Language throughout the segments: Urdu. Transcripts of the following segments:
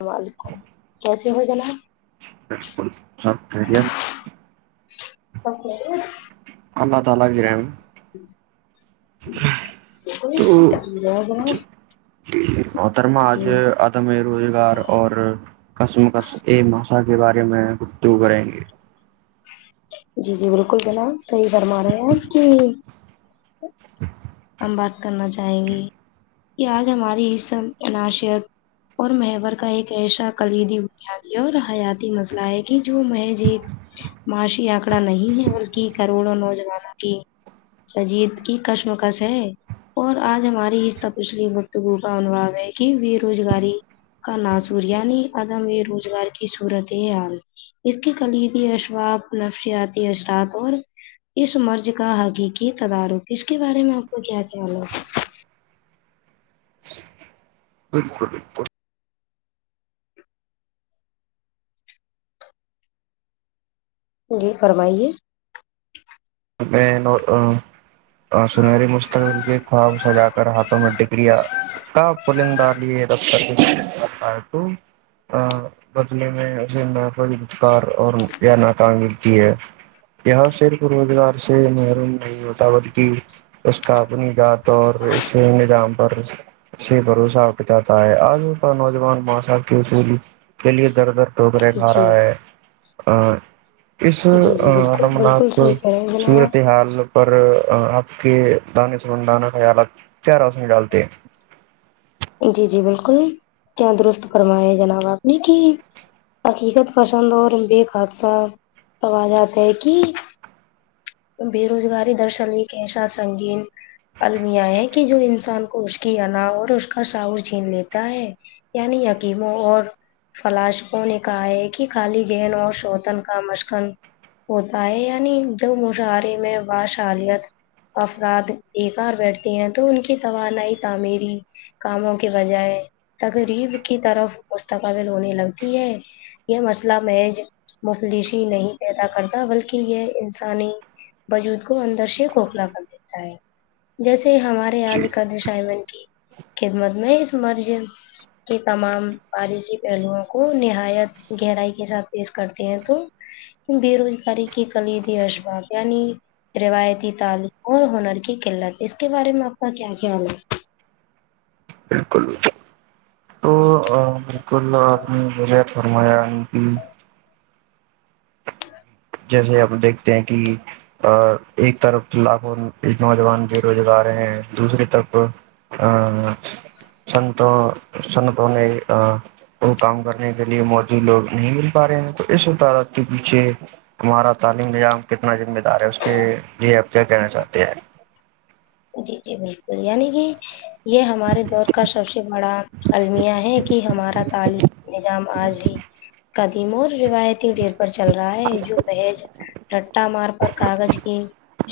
اللام و علیکم کیسے ہو جناب بالکل سبری بیشک اللہ تعالی کی رحم جی جرام محترم آج تم روزگار اور کسم کس ا بھاشا کے بارے میں گفتگ کریں گے جی جی بالکل جناب صحیح فرما رہے ہیں آپ کہ ہم بات کرنا چاہیں گی کہ آج ہماری اسب عناشت اور مور کا ایک ایسا کلیدی بنیادی اور حیاتی مسئلہ ہے کہ جو محض ایک معاشی آنکڑا نہیں ہے بلکہ کروڑوں نوجوانوں کی اچھاجیید کی کشمکش ہے اور آج ہماری اس پچھلی گفتگو کا انھو ہے کہ بے روزگاری کا ناسور نی ادم یہ روزگار کی صورت ہے حال اس کے کلیدی اشفااب نفشیاتی اثرات اور اس مرض کا حقیقی تدارک اس کے بارے میں آپ کو کیا خیال ہوگا بالکل بالکل جی فرمائیے میں اور سنہری مستقبل کے خواب سجا کر ہاتھوں میں ڈگریا کیا پرلندہ لی دفتر ہے تو بدلے میں اسے نہ کوئی گھٹکار اور یا نہ تانگلتی ہے یہ صرف روزگار سے مر نہیں ہوتا بلکہ اس کا اپنی گات اور اسی نظام پر سے بھروسہ اپچاتا ہے آج کا نوجوان ماشاح کی اصولی کے لیے در در ڈوکرے جی گ رہا ہے اس جی جی بالکل بالکل رمنات تو صحیح کہہ رہے ہیں جناب صورت حال پر آپ کے دانے سبند دانا کا خلات کیا رس میں ڈالتے ہیں جی جی بالکل کیا درست فرمایا جناب آپ نے کہ حقیقت پسند اور بے حادثہ توجات ہے کہ بے روزگاری درش لی کہسا سنگین المیاں ہے کہ جو انسان کو اس کی ان اور اس کا شاعور چھین لیتا ہے نہیں قیم اور فلاشکوں نے کہا ہے کہ خالی جذن اور شوتن کا مشقن ہوتا ہے یعنی جب مشاعرے میں باشالیت افراد ایکے ہار بیٹھتے ہیں تو ان کی توانائی تعمیری کاموں کے بجائے تقریب کی طرف مستقبل ہونے لگتی ہے یہ مسئلہ محض مفلشی نہیں پیدا کرتا بلکہ یہ انسانی بجود کو اندر سے کھوکھلا کر دیتا ہے جیسے ہمارے جی علی کا دشمین کی خدمت میں اس مرض کہ تمام باریغی پہلوؤں کو نہایت گہرائی کے ساتھ پیش کرتے ہیں تو بے روزگاری کی کلید ہے اسباب یعنی روایتی تعلیم اور ہنر کی قلت اس کے بارے میں آپ کا کیا خیال ہے بالکل تو بالکل آپ نے م فرمایا کہ جیسے آپ دیکھتے ہیں کہ ا ایک طرف لاکھوں نوجوان بے روزگار ہیں دوسری طرف سن تو سن تووں نہیں وہ کام کرنے کے لیے موجود لوگ نہیں مل پا رہے ہیں تو اس و تعداد کے پیچھے ہمارا تعلیم نظام کتنا ذمہ دار ہے اس کے لیے آپ کیا کہنا چاہتے ہیں جی جی بالکل یعنی کہ یہ ہمارے دور کا سب سے بڑا المیہ ہے کہ ہمارا تعلیم نظام آج بھی قدیم اور روایتی گھیڑ پر چل رہا ہے ج محیج رٹا مار پر کاغذ کی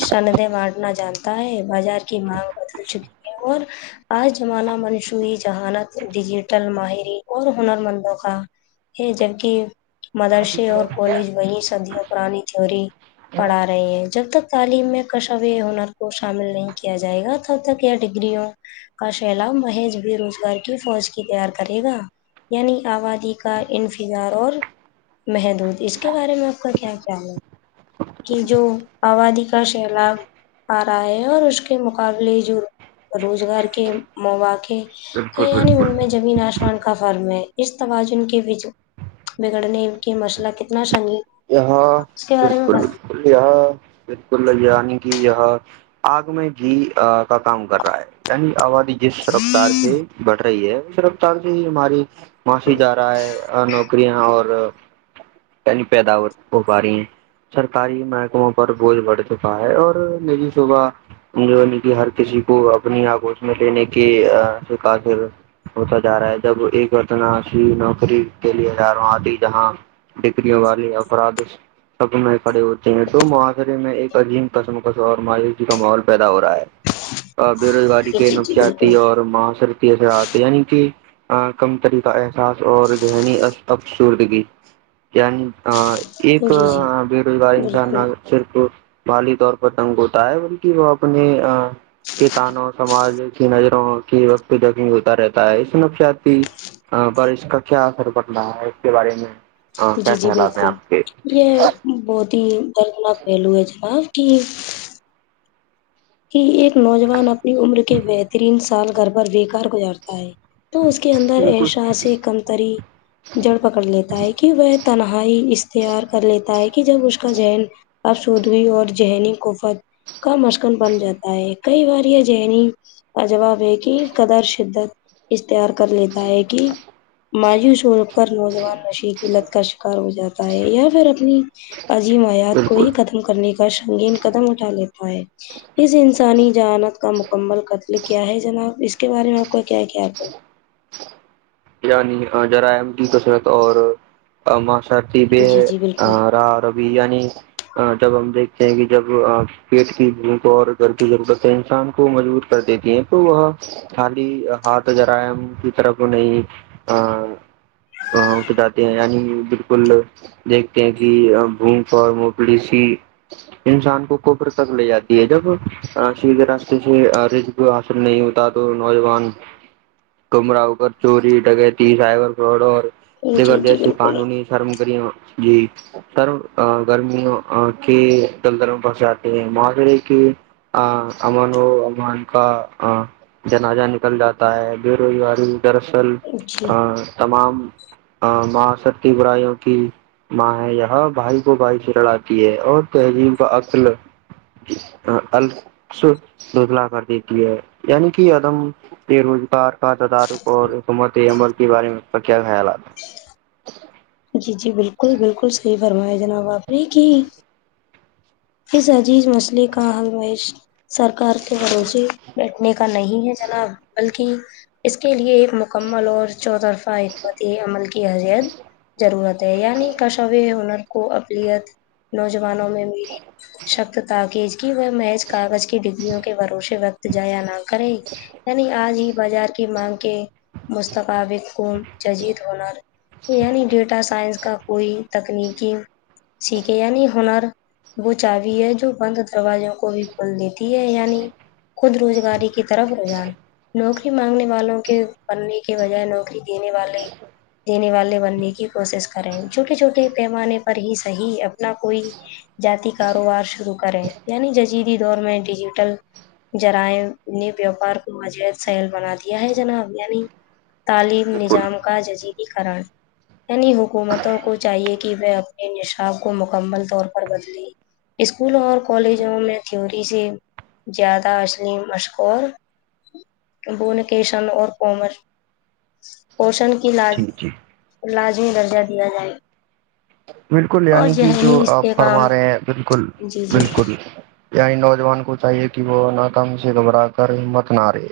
شندے بانٹنا جانتا ہے بازار کی مانگ بدل چکی ہے اور آج زمانہ منشوعی جذہانت ڈیجیٹل ماہرین اور ہنر مندوقا ہے جبک مدرسے اور کالج وہیں صدیوں پرانی تھیی پڑھا رہی ہیں جب تک تعلیم میں کشو ہنر کو شامل نہیں کیا جائے گا تب تک یا ڈگریوں کا سیلاب مہیج بے روزگار کی فوج کی تیار کرے گا یعنی آبادی کا انفظار اور محدود اس کے بارے میں آپ کا کیا خیال ہے کہ جو آبادی کا سیلاب آ رہا ہے اور اس کے مقابلے جو روزگار کے مواقع بالکل یعنی بالکل ان میں زمین آسمان کا فرم ہے اس توازن کے وج بگڑنے کے مسئلہ کتنا سنگ یہاں بالکل بالکل یہاں بالکل یعنی کہ یہاں آگ میں جی کا کام کر رہا ہے یعنی آبادی جس رفتار سے بٹ رہی ہے اس رفتار سے ہی ہماری معاش جا رہا ہے نوکریاں اور پیدا ہو پا رہی ہیں سرکاری محکموں پر بوجھ بڑھ چکا ہے اور نجی صبح جو ن کہ ہر کسی کو اپنی آگوش میں لینے کے سے کااف ہوتا جا رہا ہے جب ایک وتناسی نوکری کے لیے ہاروں آتی جہاں ڈگریوں والی افرادش سب میں کھڑے ہوتے ہیں تو معاشرے میں ایک عظیم قسم کسم اور مایوشی کا ماحول پیدا ہو رہا ہے بے روزگاری کے جی جی نقسیاتی بالکل اور ماصر اثرات یعنی کہ کم طریقہ احساس اور ذہنی افسوردگی ایک جی جی بےروزگاری بالکل سے صرف مالی طور پر تنگ ہوتا ہے بلکہ وہ اپنے کتانوں سماج کی نظروں کی وقت زخمی ہوتا رہتا ہے اس نفشیاتی ہاں پر اس کا کیا اثر پڑ رہا ہے اس کے بارے میں ہاں کیا جی جی خیالات ہیں بالکل آپ کے یہ بہت ہی دردناک پہلو ہے جناب کہ کہ ایک نوجوان اپنی عمر کے بہترین سال گھر پر بےیکار گزارتا ہے تو اس کے اندر اشا سے کمتری جڑ پکڑ لیتا ہے کہ وہ تنہائی اختیار کر لیتا ہے کہ جب اس کا ین اب سودوی اور ذہنی کوفت کا مس بن جاتا ہے کئی بار یہ ذہنی کا جواب ہے کہ قدر شدت اشتہار کر لیتا ہے کہ مایوسوڑ کر نوجوان نشی کی لت کا شکار ہو جاتا ہے یا پھر اپنی عظیم آیات کو بالکل ہی ختم کرنے کا سنگین قدم اٹھا لیتا ہے اس انسانی جانت کا مکمل قتل کیا ہے جناب اس کے بارے میں آپ کا کیا خیال ہے یعنی جرائم کی کثرت اور معاشر ہے سبے جی جی بالکل را روی جب ہم دیکھتے ہیں کہ جب پیٹ کی بھو کو اور گر کی ضرورت ہے انسان کو مجبور کر دیتی ہیں تو وہاں خالی ہاتھ جرائم کی طرف نہیں جاتے ہیں یعنی بالکل دیکھتے ہیں کہ بھوک اور موپلی سی انسان کو کفر تک لے جاتی ہے جب سیدھے راستے سے حاصل نہیں ہوتا تو نوجوان کمرہ ہو کر چوری سائبر فاڈ اور دیگر جی جی جیسی بالکل قانونی سرم جی ترم گرمیوں کے جلدر میں بس جاتے ہیں معاشرے کے ہاں امن امان کا ہاں جناجہ نکل جاتا ہے بے روزگاری دراصل جی تمام ماں ستی براہوں کی ماں ہے یہاں بھائی کو بھائی لڑاتی ہے اور تہذیب کا عکل الس ددلا کر دیتی ہے یعنی کہ ادم بے روزگار کا تدارک اور حکمت عمل کے بارے میں اس کا کیا خیالات جی جی بالکل بالکل صحیح فرمایا جناب آپ نے کہ اس عزیز مسئلے کا حل مش سرکار کے بھروسے بیٹھنے کا نہیں ہے چلا بلک کہ اس کے لیے ایک مکمل اور چو طرفہ حکمتی عمل کی حثت ضرورت ہے یعنی کشو ہنر کو اقلیت نوجوانوں میں میلی شبت تاکیز کی وہ محض کاغذ کی ڈگریوں کے بھروسے وقت جایا نہ کرے یعنی آج ہی بازار کی مانگ کے مستقابی خون ججید ہونا یعنی ڈیٹا سائنس کا کوئی تکنیکی سیکھے یعنی ہنر وہ چاوی ہے جو بند دروازوں کو بھی کھول دیتی ہے یعنی خود روزگاری کی طرف رجان نوکری مانگنے والوں کے پننے کے بجائے نوکری دینے والے دینے والے بننے کی کوشش کریں چھوٹے چھوٹے پیمانے پر ہی صحیح اپنا کوئی جات کاروبار شروع کرے یعنی ججیدی دور میں ڈیجیٹل جرائم نے بیوپار کو عجید سہیل بنا دیا ہے جناب یعنی تعلیم ہے بالکل نظام کا جزیدی قرن یعنی حکومتوں کو چاہیے کہ وہ اپنے نشاب کو مکمل طور پر بدلے اسکولوں اور کالجوں میں تھیوری سے زیادہ الیم مشغور ابو نکشن اور کومر پوشن کی جی جی لازمی درجہ دیا جائے بالکل اور یعنی جو ذہنی آپ فرما استحکام رہے ہیں بالکل جی جی بالکل یعنی نوجوان کو چاہیے کہ وہ نہ ہم سے گھبرا کرمت نہارے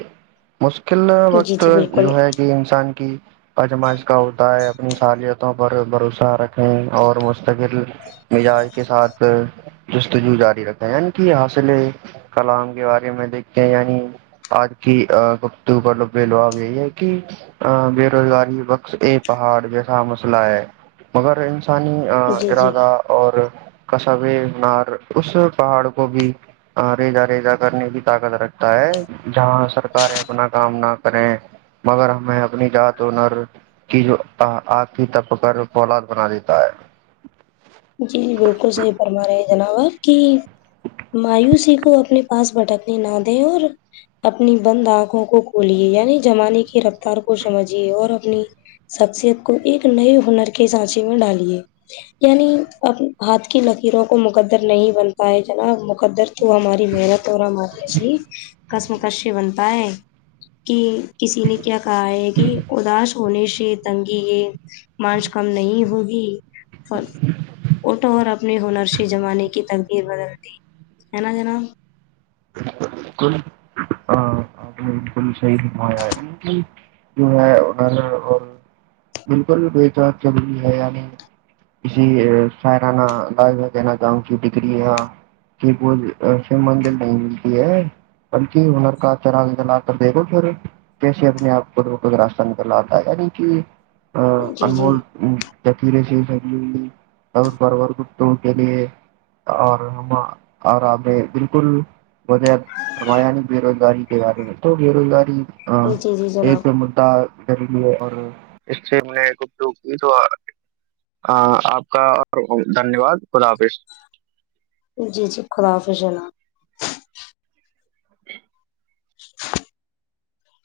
مشکل جی وقت جی بالکل جو ہے انسان کی آجمائش کا ہوتا ہے اپنی سلیتوں پر بھروسہ رکھنے اور مستقل مزاج کے ساتھ جستجو جاری رکھا ہے یعنی کہ حاصل کلام کے بارے میں دیکھتے یعنی آج کی گفتگو کا لوبےلوباب یہی ہے کہ بےروزگاری بخش اے پہاڑ جیسا مسئلہ ہے مگر انی جی جی ارادہ اور کصبے مار اس پہاڑ کو بھی ریزا ریزا کرنے بھی طاقت رکھتا ہے جہاں سرکاریں اپنا کام نہ کریں مگر ہمیں اپنی ات ونر کی آخھی تپ کر اولاد بنا دیتی [inaudible] جی جی بالکل صحیح فرما رہے ہیں جناب آپ کی مایوسی کو اپنے پاس بھٹکنے نہ دے اور اپنی بند آنکھوں کو کھولیے یعنی زمانے کی رفتار کو سمجھیے اور اپنی شخصیت کو ایک نئے ہنر کے سانچے میں ڈالیے یعنی اب ہاتھ کی لکیروں کو مقدر نہیں بنتا ہے جناب مقدر تو ہماری محنت اور ہماری اس کسم کش بنتا ہے کہ کسی نے کیا کہا ہے کہ اداس ہونے سے تنگی یہ مارچ کم نہیں ہوگی اٹ اور اپنے ہنرش جمانے کی تقبیر بدل دی ہے نا جناب بال بکل شی جو ہے اھر اور بالکل بھی کو چت روری ہے یعنی اسسی ساہرانہ انداز میں کہنا چاہوں کہ ڈگری یہاں ج پ شیو مندر نہیں ملتی ہے بلکی ہنر کا چرتنا کر دےھو پھر کیسے اپنے آپ خود کو راستہ نکل لاتا ہے یعنی کہ جی جی انمول تکیرے سےگ اور باروار ک تو کے لی اور ہم اور آے بالکل بغیر فرمایا نہیں بے روزگاری کے بارے میں تو بے روزگاری ہاں جی جی جناب ایک مددا کریں گے اور اس سے آپ کا اور دھنیہ واد خدا حافظ جی جی خدا حافظنا